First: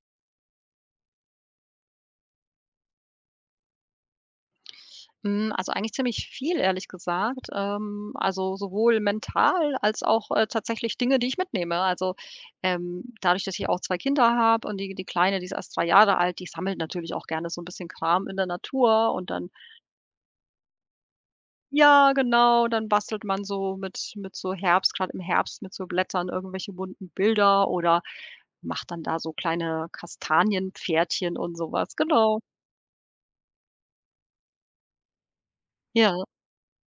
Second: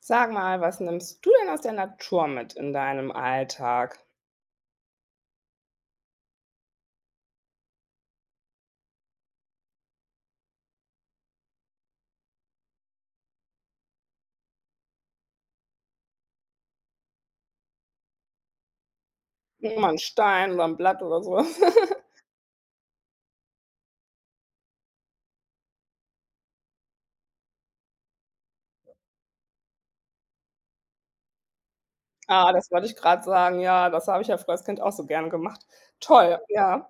Sag mal, was nimmst du denn aus der Natur mit in deinem Alltag? Also eigentlich ziemlich viel, ehrlich gesagt. Also sowohl mental als auch, tatsächlich Dinge, die ich mitnehme. Also, dadurch, dass ich auch 2 Kinder habe und die Kleine, die ist erst 3 Jahre alt. Die sammelt natürlich auch gerne so ein bisschen Kram in der Natur. Und dann Mal ein Stein oder ein Blatt oder so. ja, genau, dann bastelt man so mit so Herbst gerade im Herbst mit so Blättern irgendwelche bunten Bilder oder macht dann da so kleine Kastanienpferdchen und sowas. Genau. Ah, das wollte ich gerade sagen. Ja, das habe ich ja früher als Kind auch so gerne gemacht. Ja. Toll, ja.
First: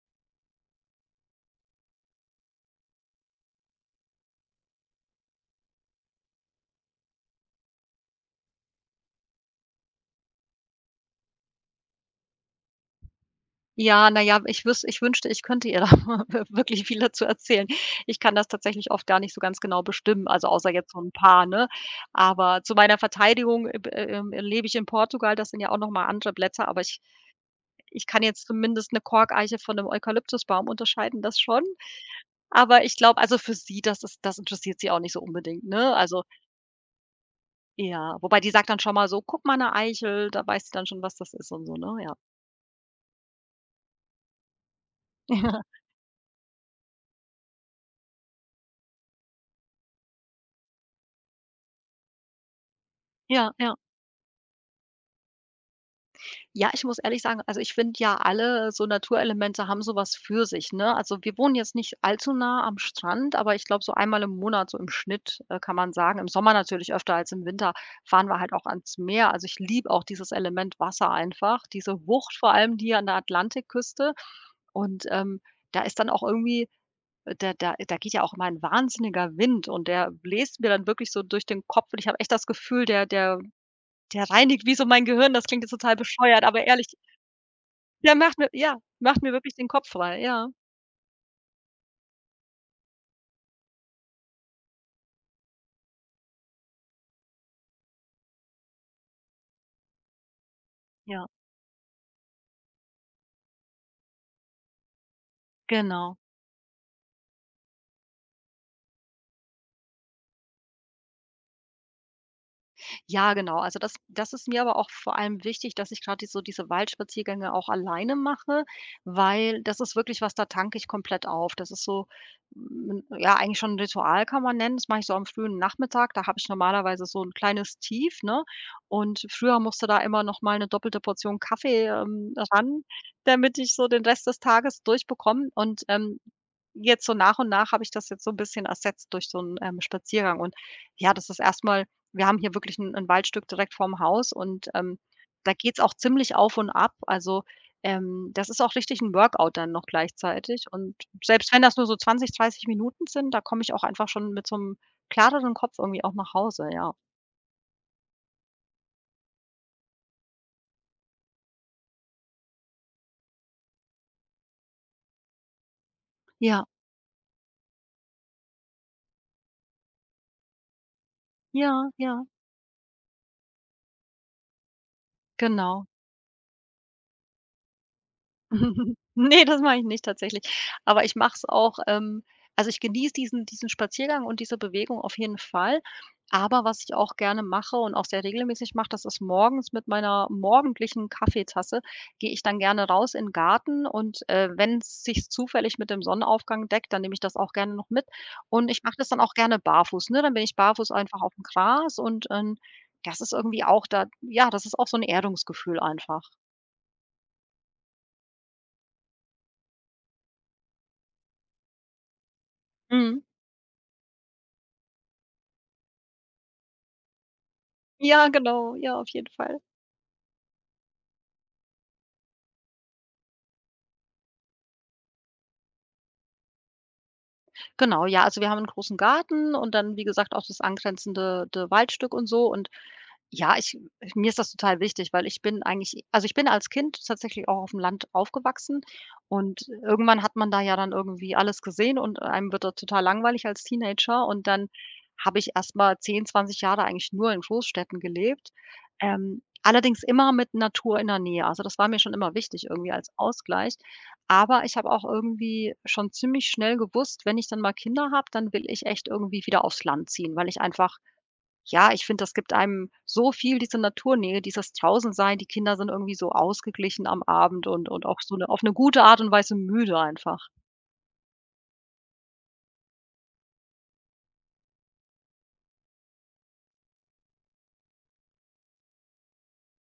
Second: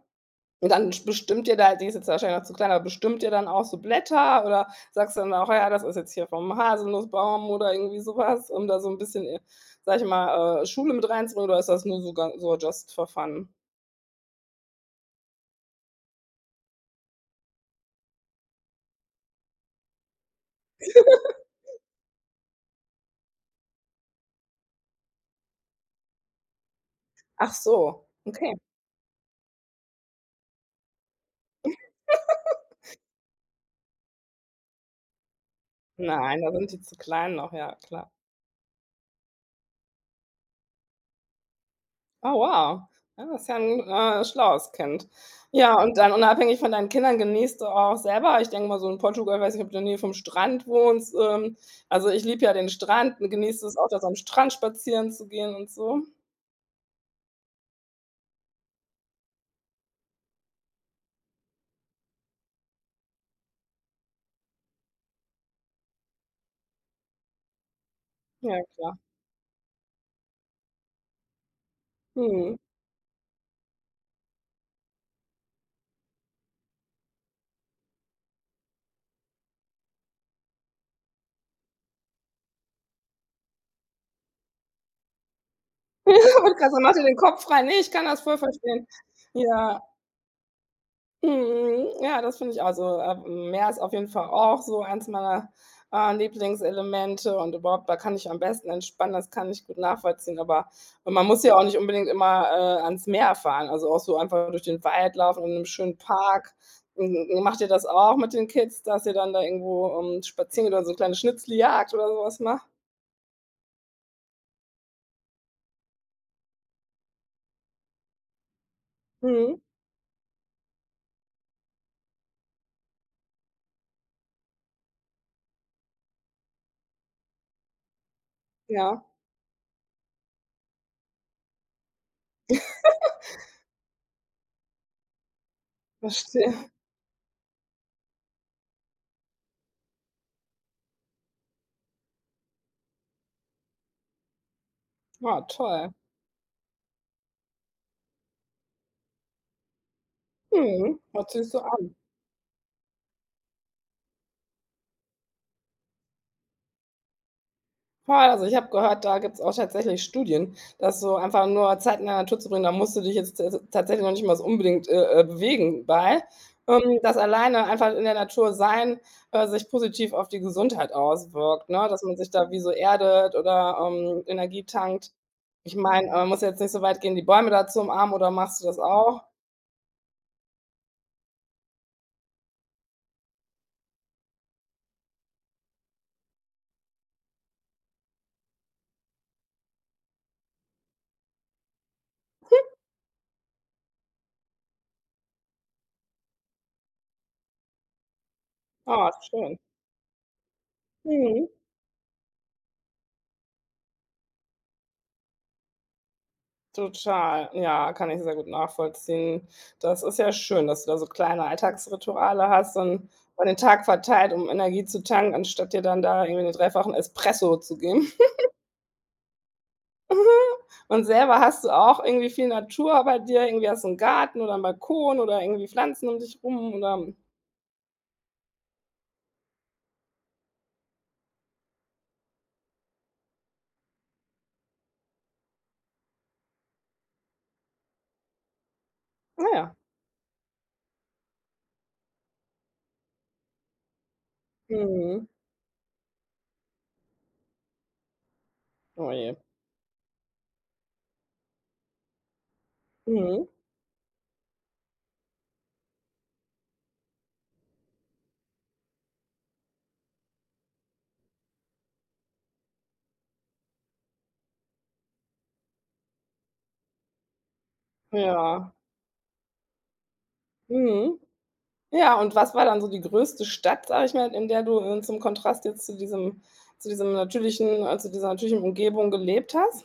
Und dann bestimmt ihr da die ist jetzt wahrscheinlich noch zu klein, aber bestimmt ihr dann auch so Blätter oder sagst du dann auch: „Ja, das ist jetzt hier vom Haselnussbaum“ oder irgendwie sowas, um da so ein bisschen, sage ich mal, Schule mit reinzubringen oder ist das nur so ga so just for fun? Ja, na ja, ich wünschte, ich könnte ihr da wir wirklich viel dazu erzählen. Ich kann das tatsächlich oft gar nicht so ganz genau bestimmen, also außer jetzt so 'n paar, ne? Aber zu meiner Verteidigung, b lebe ich in Portugal, das sind ja auch noch mal andere Blätter, aber ich Ach ich so, kann jetzt okay. zumindest 'ne Korkeiche von 'nem Eukalyptusbaum unterscheiden, das schon. Aber ich glaube, also für sie, das interessiert sie auch nicht so unbedingt, ne? Also Nein, da sind die zu klein noch, ja, klar. ja, wobei die sagt dann schon mal so: „Guck mal, 'ne Eichel“, da weiß sie dann schon, was das ist und so, ne? Ja. Oh, wow. Ja, das ist ja 'n, schlaues Kind. Ja, und dann unabhängig von deinen Kindern genießt du auch selber, ich denke mal so in Portugal, weiß nicht, ob du in der Nähe vom Strand wohnst, also, ich liebe ja den Strand, Ja, genießt ja. es auch, da so am Strand spazieren zu gehen und so. Ja, ich muss ehrlich sagen, also, ich finde ja, alle so Naturelemente haben so was für sich, ne? Also, wir wohnen jetzt nicht allzu nah am Strand, aber ich glaube, so einmal im Monat, so im Schnitt, kann man sagen, im Sommer natürlich öfter als im Winter, fahren wir halt Ja, auch klar. ans Meer. Also, ich liebe auch dieses Element Wasser einfach, diese Wucht vor Mhm. allem hier an der Atlantikküste. Und, da ist dann auch irgendwie, da geht ja auch immer ein wahnsinniger Wind und der bläst mir dann wirklich so durch den Kopf und ich habe echt das Gefühl, der reinigt wie so mein Gehirn. Das klingt jetzt total Ich bescheuert, wollte aber grad ehrlich, mach dir den Kopf frei. Ne, ich kann der das macht voll mir, ja, verstehen. macht mir wirklich den Ja. Kopf frei, ja. Mhm, ja, das finde ich auch so. Meer ist auf jeden Fall auch so eins meiner, Lieblingselemente, und überhaupt, da kann ich am besten entspannen, das kann ich gut nachvollziehen, aber Ja, man muss ja auch nicht unbedingt immer, ans Meer fahren, also auch so einfach durch den Wald laufen und in einem schönen genau. Park. M macht ihr das auch mit den Kids, dass ihr dann da irgendwo, spazieren geht oder so eine kleine Schnitzeljagd oder sowas macht? Ja, genau. Also das ist mir aber auch vor allem wichtig, dass ich gerade diese Waldspaziergänge auch alleine mache, Mhm. weil das ist wirklich was, da tanke ich komplett auf. Das ist so, ja, eigentlich schon ein Ritual, kann man nennen. Das mache ich so am frühen Nachmittag. Da habe ich normalerweise so ein kleines Tief, ne? Ja, Und früher musste da immer noch mal eine doppelte Portion Kaffee, ran, damit ich so den Rest des Tages durchbekomme. Und, verstehe. jetzt so nach und nach habe ich das jetzt so ein bisschen ersetzt durch so einen, Spaziergang. Und ja, das ist erstmal, wir haben hier wirklich ein 'n Waldstück direkt vorm Haus und, Ah, da geht's auch toll. ziemlich auf und ab. Also, das ist auch richtig ein Workout dann noch gleichzeitig und Mhm, hört sich selbst so wenn das nur so an. 20, 30 Minuten sind, da komme ich auch einfach schon mit so einem klareren Kopf irgendwie auch nach Hause, ja. Voll, also ich habe gehört, da gibt's auch tatsächlich Studien, dass so einfach nur Zeit in der Natur zu bringen, da musst du dich jetzt tatsächlich noch nicht mal so unbedingt, bewegen bei, Ja, dass alleine einfach in der Natur sein, sich positiv auf die Gesundheit auswirkt, ne, ja, dass man ja, sich da wie so erdet oder, Energie tankt. Ich genau. meine, muss jetzt nicht so weit gehen, die Bäume dazu umarmen oder machst du das auch? Ne, das mache ich nicht tatsächlich. Aber ich mache es auch, also, ich genieße diesen Spaziergang und diese Bewegung auf jeden Fall. Aber was ich auch gerne mache und auch sehr regelmäßig mache, das ist: morgens mit meiner morgendlichen Kaffeetasse gehe ich dann gerne raus in 'n Garten und, wenn es sich zufällig mit dem Sonnenaufgang deckt, dann nehme ich das auch gerne noch mit. Und ich mache das Ah, dann auch schön. gerne barfuß, ne? Dann bin ich barfuß einfach auf dem Mhm. Gras und, das ist irgendwie auch da, ja, das ist auch so ein Erdungsgefühl einfach. Total, ja, kann ich sehr gut nachvollziehen. Das ist ja schön, dass du da so kleine Alltagsrituale hast und Mhm. über den Tag verteilt, um Energie zu tanken, anstatt dir dann da irgendwie den dreifachen Espresso zu geben. Ja, genau, ja, auf jeden Fall. Und selber hast du auch irgendwie viel Natur bei dir, irgendwie hast du einen Garten oder einen Balkon oder irgendwie Pflanzen um dich rum oder Genau, ja, also wir haben 'n großen Garten und dann, wie gesagt, auch das angrenzende de Waldstück und so. Und ja, ich mir ist das total wichtig, weil ich bin eigentlich, also, ich bin als Kind tatsächlich auch auf dem Land aufgewachsen naja. und Ja. irgendwann hat man da ja dann irgendwie alles gesehen und einem wird da total langweilig als Teenager. Und dann Mhm. habe ich erst mal 10, 20 Jahre eigentlich nur in Großstädten gelebt, Oh je. Allerdings immer mit Natur in der Nähe. Also, das war mir schon immer wichtig irgendwie als Mhm. Ausgleich, aber ich habe auch irgendwie schon ziemlich schnell gewusst: Wenn ich dann mal Kinder habe, dann will ich echt irgendwie wieder aufs Land ziehen, weil ich einfach, ja, ich finde, das gibt einem so viel, diese Naturnähe, dieses Draußensein. Die Kinder sind irgendwie so ausgeglichen am Abend und auch so eine auf eine Ja. gute Art und Weise müde einfach. Mhm. Ja, und was war dann so die größte Stadt, sage ich mal, in der du, zum Kontrast jetzt zu diesem natürlichen zu dieser natürlichen Umgebung gelebt hast?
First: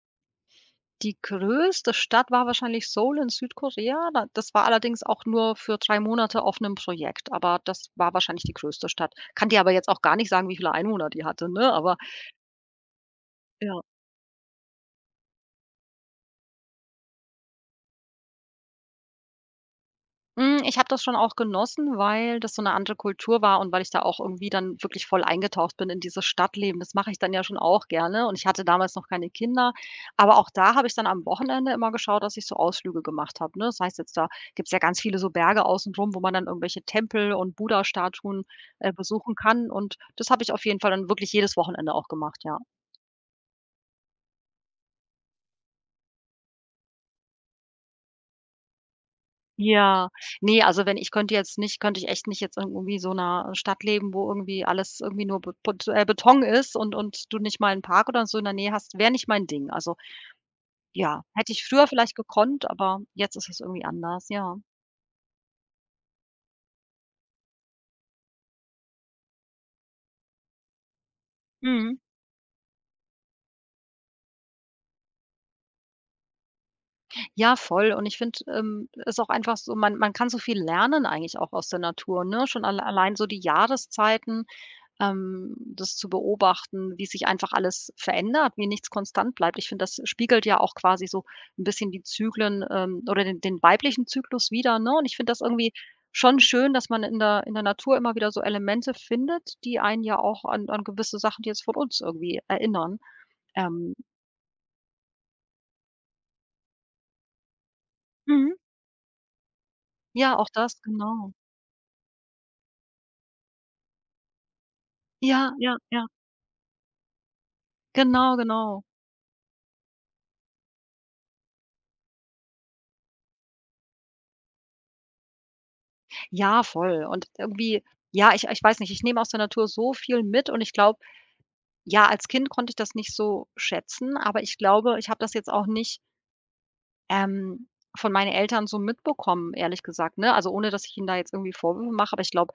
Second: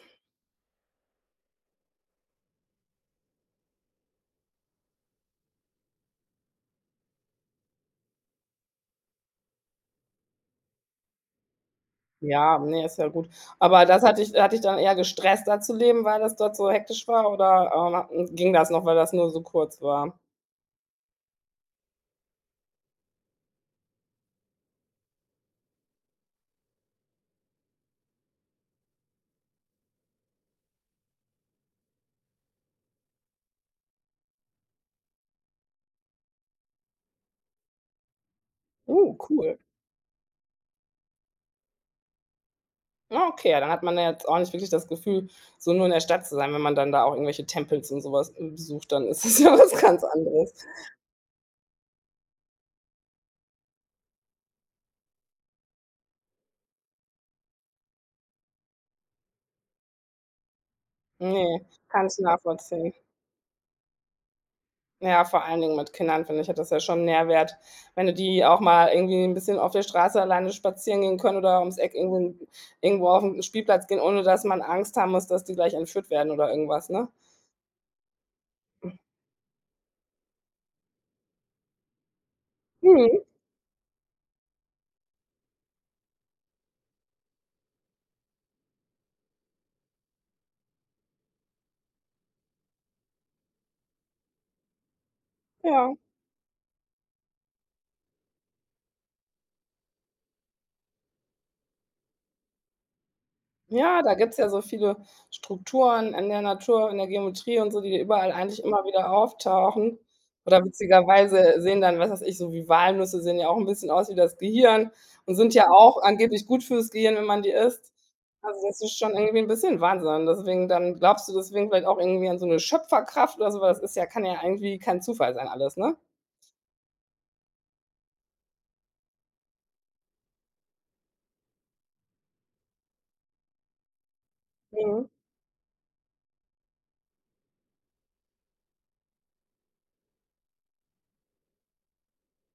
Die größte Stadt war wahrscheinlich Seoul in Südkorea. Da Das war allerdings auch nur für 3 Monate auf 'nem Projekt, aber das war wahrscheinlich die größte Stadt. Kann dir aber jetzt auch gar nicht sagen, wie viele Einwohner die hatte, ne, aber Ja, nee, ist ja gut. ja. Aber das hat dich dann eher gestresst, da zu leben, weil das dort so hektisch war oder, ging das noch, weil das nur so kurz war? Ich habe das schon auch genossen, weil das so eine andere Kultur war und weil ich da auch irgendwie dann wirklich voll eingetaucht bin in dieses Stadtleben. Das mache ich dann ja schon auch gerne und ich hatte damals noch keine Kinder. Aber auch da habe ich dann am Wochenende immer geschaut, dass ich so Ausflüge gemacht habe, ne? Das heißt jetzt, da gibt es ja ganz viele so Berge außenrum, wo man dann irgendwelche Tempel und Buddha-Statuen, besuchen Cool. kann, und das habe ich auf jeden Fall dann wirklich jedes Wochenende auch gemacht, ja. Ah, okay, ja, dann hat man ja jetzt auch nicht wirklich das Gefühl, so nur in der Stadt zu sein. Wenn man dann da auch irgendwelche Tempels und sowas besucht, dann ist es ja was ganz Ja, anderes. ne, also, wenn ich könnte jetzt nicht könnte ich echt nicht jetzt irgendwie so einer Stadt leben, wo irgendwie alles irgendwie nur Beton ist und du nicht mal 'n Park oder so in der Nähe hast, wäre nicht mein Ding. Also, ja, hätte Ne, ich früher kann vielleicht ich gekonnt, nachvollziehen. aber jetzt ist es irgendwie anders, ja. Ja, vor allen Dingen mit Kindern, finde ich, hat das ja schon 'n Nährwert, wenn du die auch mal irgendwie 'n bisschen auf der Straße alleine spazieren gehen können oder ums Eck Mhm. irgendwo auf 'n Spielplatz gehen, ohne dass man Angst haben muss, dass die gleich entführt werden oder irgendwas, ne? Ja, voll. Und ich finde, ist auch einfach so, man kann so viel lernen eigentlich auch aus der Natur, ne? Schon allein Mhm, so die Jahreszeiten. Das zu beobachten, wie sich einfach alles verändert, wie nichts konstant bleibt. Ich finde, das spiegelt ja auch quasi so ein bisschen die Zyklen, oder den weiblichen Zyklus wieder, ne? Und ich finde das irgendwie ja. schon schön, dass man in der Natur immer wieder so Elemente findet, die einen ja auch an gewisse Sachen, die jetzt von uns, irgendwie erinnern. Ähm, Ja, da gibt's ja so viele Strukturen in der Natur, in der Geometrie und so, die überall mhm, eigentlich immer wieder auftauchen. ja, auch Oder das, genau. witzigerweise sehen dann, was weiß ich, so wie Walnüsse sehen ja auch ein bisschen aus wie das Gehirn und Ja, sind ja ja, auch ja. angeblich gut fürs Gehirn, wenn man die isst. Genau, Also, das genau. ist schon irgendwie ein bisschen Wahnsinn. Deswegen dann glaubst du deswegen vielleicht auch irgendwie an so eine Schöpferkraft oder so, weil das ist ja, kann ja irgendwie kein Zufall sein alles, ne? Ja, voll. Und irgendwie, ja, ich weiß nicht, ich nehme aus der Natur so viel mit und ich glaube. Ja, als Kind konnte ich das nicht so schätzen, aber ich glaube, ich Mhm. habe das jetzt auch nicht, ähm, von meinen Eltern so mitbekommen, ehrlich gesagt, ne? Also, ohne dass ich ihnen da jetzt irgendwie Vorwürfe mache, aber ich glaube,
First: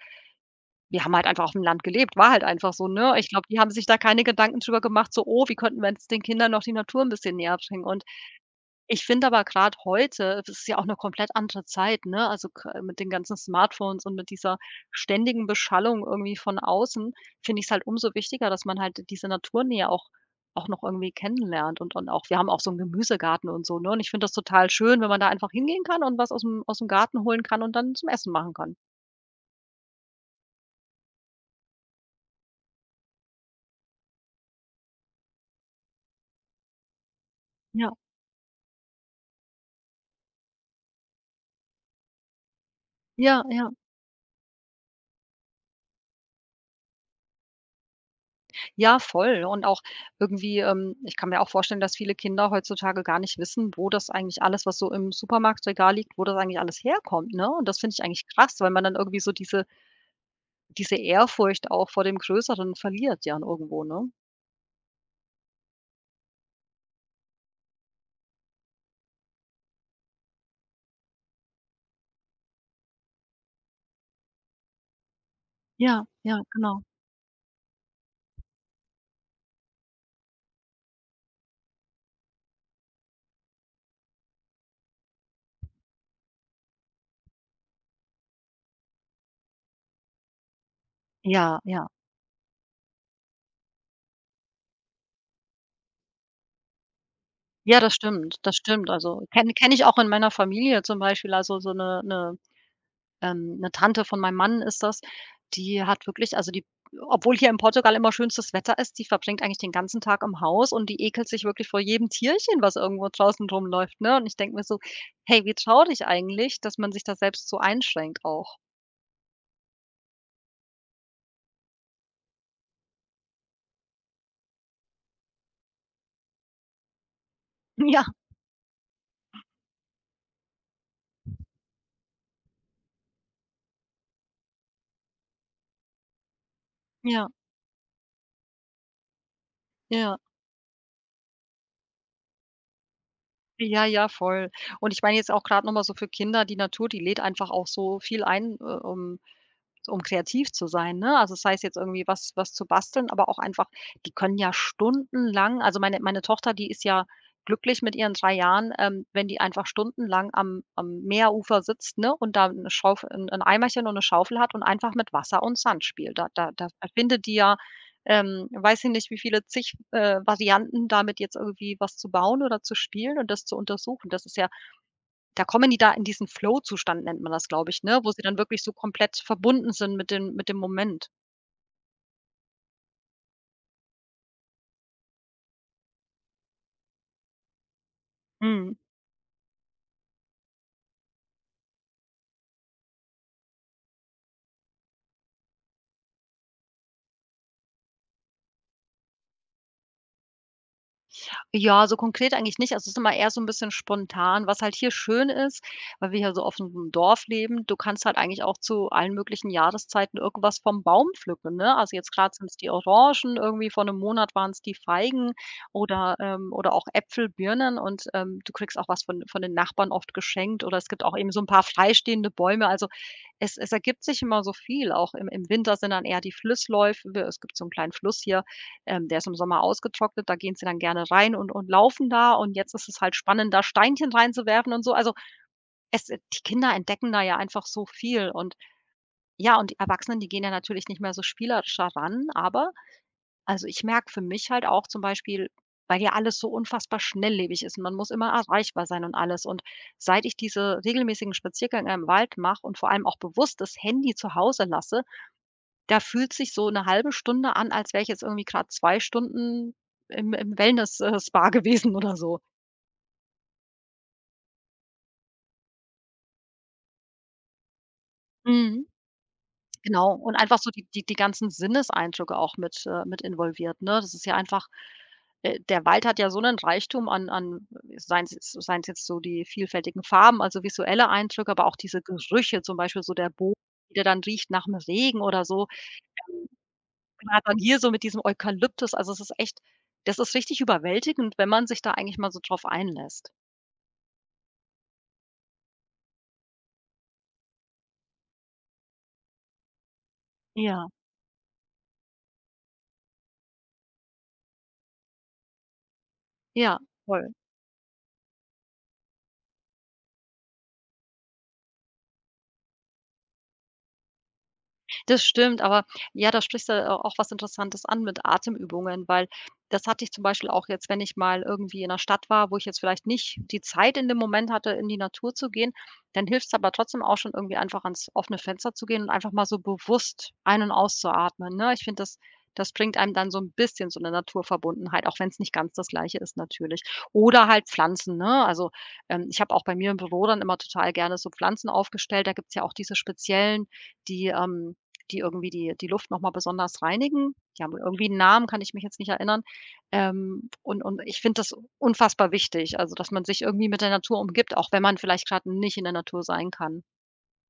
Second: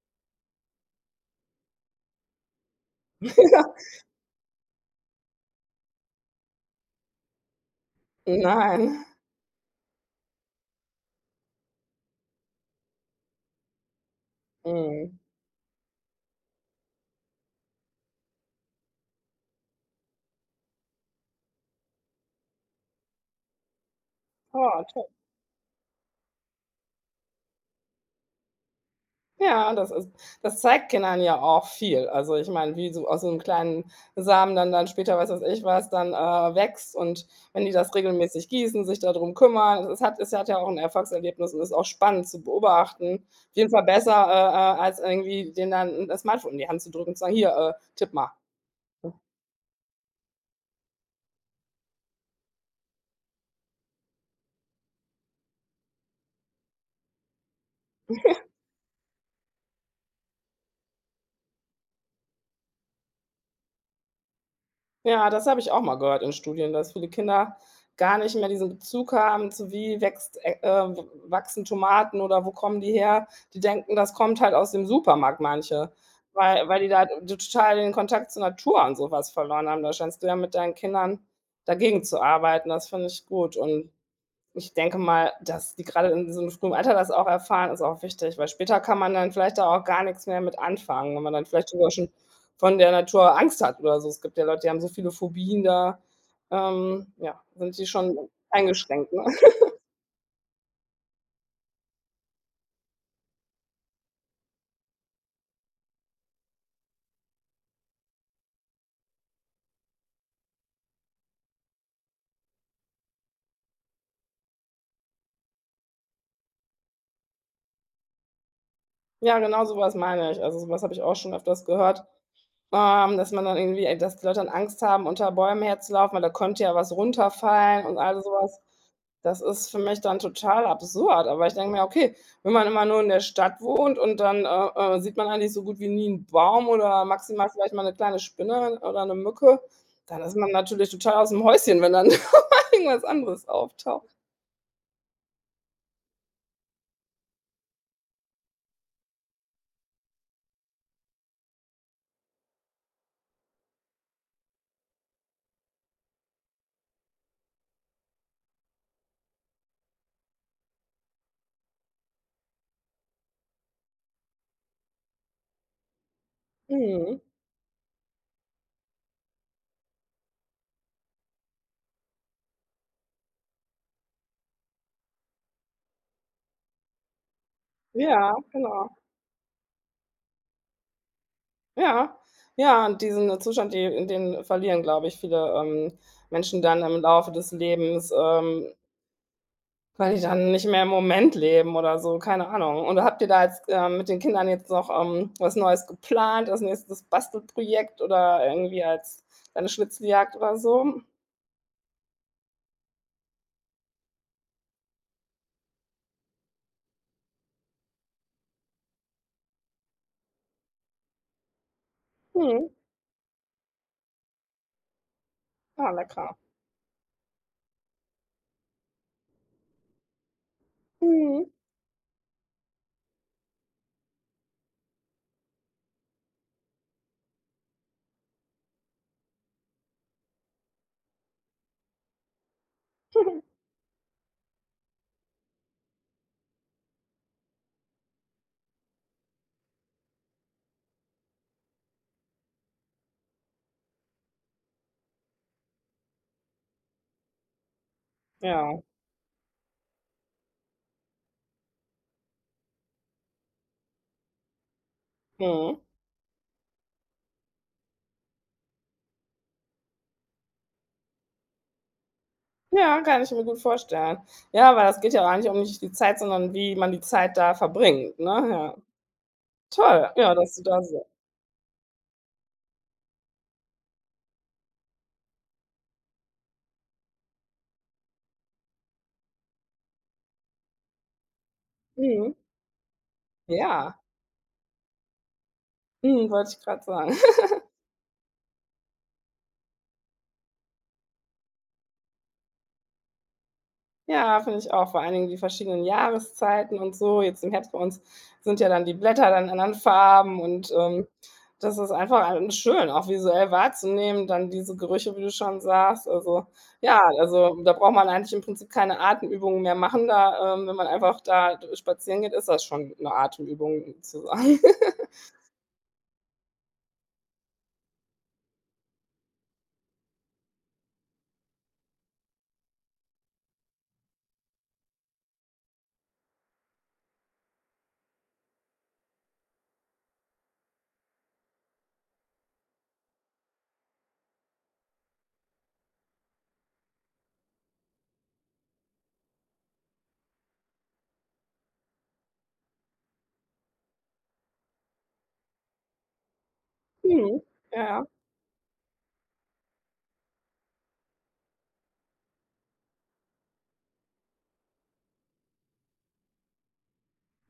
wir haben halt einfach auf dem Land gelebt, war halt einfach so, ne? Ich glaube, die haben sich da keine Gedanken drüber gemacht, so: „Oh, wie könnten wir jetzt den Kindern noch die Natur ein bisschen näher bringen?“ Und ich Nein. finde aber gerade heute, das ist ja auch 'ne komplett andere Zeit, ne? Also, gr mit den ganzen Smartphones und mit dieser Mhm. ständigen Beschallung irgendwie von außen, finde ich's halt umso wichtiger, dass man halt diese Naturnähe auch noch irgendwie kennenlernt, und auch, wir haben auch so 'n Gemüsegarten und so, ne? Und ich finde das total Oh, schön, wenn toll. man da einfach hingehen kann und was aus'm Garten holen kann und dann zum Essen machen kann. Ja, das ist, das zeigt Kindern ja auch viel. Also, ich meine, wie so aus so einem kleinen Samen dann später, weiß was ich was, dann, wächst, und wenn die Ja, das regelmäßig gießen, sich darum kümmern, es hat, es hat ja auch ein Erfolgserlebnis und ist auch spannend zu beobachten. ja, Auf ja. jeden Fall besser, als irgendwie denen dann das Smartphone in die Hand zu drücken und zu sagen: „Hier, tipp mal.“ Ja, voll. Und auch irgendwie, ich kann mir auch vorstellen, dass viele Kinder heutzutage gar nicht wissen, wo das eigentlich alles, was so im Supermarktregal liegt, wo das eigentlich alles herkommt, ne? Und das finde ich eigentlich krass, weil man dann irgendwie so diese Ehrfurcht auch vor dem Größeren verliert, ja, irgendwo, ne? Ja, das habe ich auch mal gehört in Studien, dass viele Kinder gar nicht mehr diesen Bezug haben zu wie wächst, wachsen Tomaten oder wo kommen die her? Die denken, das kommt halt aus dem Supermarkt manche, Ja, ja, weil genau. die da total den Kontakt zur Natur und sowas verloren haben. Da scheinst du ja mit deinen Kindern dagegen zu arbeiten. Das finde ich gut, und ich denke mal, dass die gerade in so 'nem frühen Alter das auch erfahren, ist auch wichtig, weil später kann man dann vielleicht da auch gar nichts mehr mit anfangen, wenn man dann Ja, vielleicht ja. sogar schon von der Natur Angst hat oder so. Es gibt ja Leute, die haben so viele Phobien, da, ja, sind Ja, die das schon stimmt, das stimmt. eingeschränkt, Also, ne? Kenne ich auch in meiner Familie zum Beispiel, also so eine. 'Ne Tante von meinem Mann ist das, die hat wirklich also, die, obwohl hier in Portugal immer schönstes Wetter ist, die verbringt eigentlich den ganzen Tag im Haus und die ekelt sich wirklich vor jedem Tierchen, was irgendwo draußen rumläuft, ne? Und ich denke mir so: „Hey, wie traurig eigentlich, dass man sich da selbst so einschränkt auch.“ Ja, genau so was meine ich. Also, so was habe ich auch schon öfters gehört. Dass man dann irgendwie dass die Leute dann Angst haben, unter Bäumen herzulaufen, weil da könnte ja was runterfallen und Ja, all so was. Das ist für mich dann total absurd, aber ich denke mir: „Okay, wenn man immer nur in der Stadt wohnt und dann, sieht man eigentlich so gut wie nie 'n Baum oder ja, maximal vielleicht mal 'ne kleine Spinne oder 'ne Mücke, ja. dann ist man natürlich total ausm Häuschen, wenn dann irgendwas anderes Ja, ja, auftaucht.“ voll. Und ich meine jetzt auch gerade noch mal so für Kinder: Die Natur, die lädt einfach auch so viel ein, um So, um kreativ zu sein, ne? Also, das heißt jetzt irgendwie, was zu basteln, aber auch einfach, die können ja stundenlang, also, meine Tochter, die ist ja glücklich mit ihren 3 Jahren, wenn die einfach stundenlang am Meerufer sitzt, ne, und da 'ne Schauf 'n Eimerchen und eine Schaufel hat und einfach mit Wasser und Sand spielt. Da Mhm. findet die ja, weiß ich nicht, wie viele zig, Varianten, damit jetzt irgendwie was zu bauen oder zu spielen und das zu untersuchen. Das ist ja Da kommen die da in diesen Flow-Zustand, nennt man das, glaube ich, ne, wo sie Ja, dann wirklich so genau. komplett verbunden sind mit dem Moment. Ja, ja, und diesen Zustand, die in den verlieren, glaube ich, viele, Menschen dann im Laufe des Lebens, Mhm. weil die dann nicht mehr im Moment leben oder so, keine Ahnung. Und habt ihr da jetzt, mit den Kindern jetzt noch, was Neues geplant, als nächstes Bastelprojekt oder irgendwie als eine Schnitzeljagd oder so? Ja, so konkret eigentlich nicht. Also, es ist immer eher so ein bisschen spontan, was halt hier schön ist, weil wir hier so auf'm Dorf leben. Du kannst halt eigentlich auch zu allen möglichen Jahreszeiten irgendwas vom Baum pflücken, ne? Also, jetzt gerade sind es Mhm. die Orangen, irgendwie vor einem Monat waren es die Feigen Ah, lecker. Oder auch Äpfel, Birnen und, du kriegst auch was von den Nachbarn oft geschenkt, oder es gibt auch eben so Mhm. ein paar freistehende Bäume. Also, es ergibt sich immer so viel. Auch im Winter sind dann eher die Flussläufe. Es gibt so einen kleinen Fluss hier, der ist im Sommer ausgetrocknet, da gehen sie dann gerne rein und laufen da, und jetzt ist es halt spannend, da Steinchen reinzuwerfen und so. Also, es die Kinder entdecken da ja einfach so viel, und ja, und die Erwachsenen, die gehen ja natürlich nicht mehr so spielerisch da ran, aber also, ich merke für mich halt auch zum Beispiel, weil ja alles so unfassbar schnelllebig ist und man muss immer Ja. erreichbar sein und alles, und seit ich diese regelmäßigen Spaziergänge im Wald mache und vor allem auch bewusst das Handy zu Hause lasse, Mhm. da fühlt sich so eine halbe Stunde an, als wäre ich jetzt irgendwie gerade 2 Stunden im Wellness Spa gewesen oder so. Ja, kann ich mir gut vorstellen. Ja, weil das geht ja auch eigentlich um nicht die Zeit, sondern wie man die Zeit da verbringt, ne? Ja. Mhm. Toll, Genau, ja, und dass einfach du so da die die so die ganzen Sinneseindrücke auch mit involviert, ne? Das ist ja einfach der Wald hat ja so einen Reichtum an seien's jetzt so die vielfältigen Farben, also visuelle Eindrücke, aber auch diese Mhm. Gerüche, zum Beispiel so der Boden, Ja, der dann riecht nach dem Regen oder so. mhm, Ähm, wollte ich gerade sagen. Grad dann hier so mit diesem Eukalyptus, also es ist echt, das ist richtig überwältigend, wenn man sich da eigentlich mal so drauf einlässt. Ja, finde ich auch, vor allen Dingen die verschiedenen Jahreszeiten und so. Jetzt im Herbst bei uns sind ja dann die Blätter dann in anderen Farben und, Ja, das ist einfach ein schön, auch visuell wahrzunehmen, dann diese Gerüche, wie du schon sagst. Also, ja, ja, voll. also, da braucht man eigentlich im Prinzip keine Atemübungen mehr machen. Da, wenn man einfach da spazieren geht, ist das schon eine Atemübung sozusagen. Das stimmt, aber ja, da sprichst du au auch was Interessantes an mit Atemübungen, weil das hatte ich zum Beispiel auch jetzt, wenn ich mal irgendwie in der Stadt war, wo ich jetzt vielleicht nicht die Zeit in dem Moment hatte, in die Natur zu gehen, dann hilft es aber trotzdem auch schon irgendwie einfach ans offene Fenster zu gehen und einfach mal so bewusst ein und auszuatmen, ne? Ich finde, das bringt einem dann so ein bisschen so eine Naturverbundenheit, auch wenn es nicht ganz das Gleiche ist natürlich. Oder halt Pflanzen, ne? Also, ich habe auch bei mir im Büro dann immer total gerne so Pflanzen aufgestellt. Da gibt's ja auch diese speziellen, die, die irgendwie die Luft noch mal besonders reinigen. Mhm, Die haben ja, irgendwie ja. einen Namen, kann ich mich jetzt nicht erinnern. Und ich finde das unfassbar wichtig, also, dass man sich irgendwie mit der Natur umgibt, auch wenn man vielleicht gerade nicht in der Natur sein kann.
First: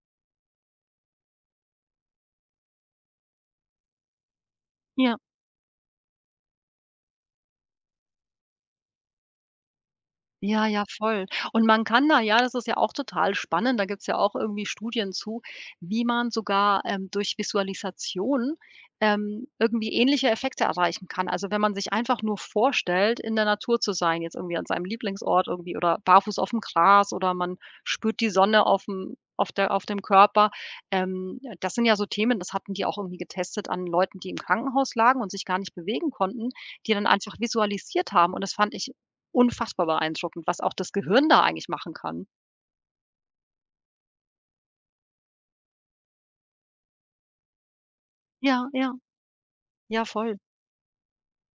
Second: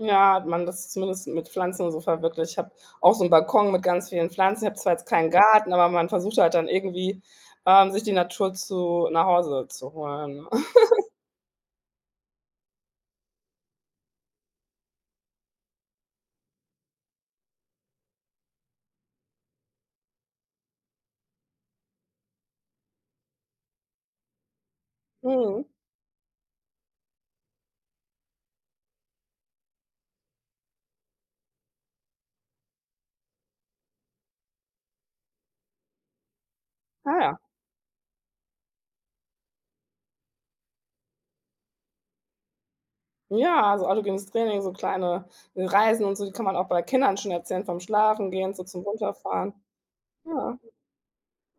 Ja, hat man das zumindest mit Pflanzen und so verwirklicht. Ich habe auch so 'n Balkon mit ganz vielen Pflanzen. Ich habe zwar jetzt Ja. keinen Garten, aber man versucht halt dann irgendwie, sich die Natur zu nach Hause zu holen. Ja, ja, voll. Und man kann da ja, das ist ja auch total spannend, da gibt's ja auch irgendwie Studien zu, wie man sogar, durch Visualisation, irgendwie ähnliche Effekte erreichen kann. Also, wenn man sich einfach nur vorstellt, in der Natur zu sein, jetzt irgendwie an seinem Lieblingsort Mhm. irgendwie, oder barfuß auf dem Gras, oder man spürt die Sonne aufm auf der auf dem Körper. Das sind ja so Themen, das hatten die auch irgendwie getestet an Leuten, die im Krankenhaus lagen und sich gar nicht bewegen konnten, die dann Ah einfach ja. visualisiert haben, und das fand ich unfassbar beeindruckend, was auch das Gehirn da eigentlich machen kann. Ja, also autogenes Training, so kleine Reisen und so, die kann man auch bei Kindern schon erzählen, vom Schlafengehen, so Ja, zum ja, Runterfahren. ja, voll. Ja.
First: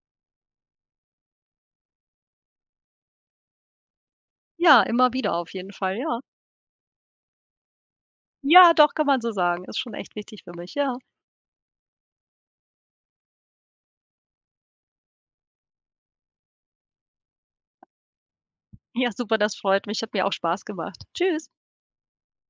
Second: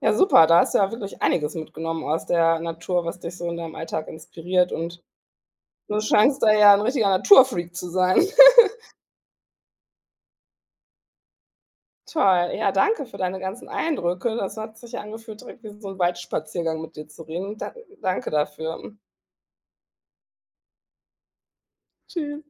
Ja, super, da hast du ja wirklich einiges mitgenommen aus der Natur, was dich so in deinem Alltag inspiriert, Ja, und immer wieder auf jeden Fall, du ja. scheinst da ja 'n richtiger Naturfreak zu sein. Ja, doch, kann man so sagen. Ist schon echt wichtig für mich, ja. Toll. Ja, danke für deine ganzen Eindrücke. Das hat sich ja angefühlt, direkt wie so ein Waldspaziergang mit dir zu reden. Danke dafür. Ja, super, das freut mich. Hat mir auch Spaß gemacht. Tschüss. Tschüss.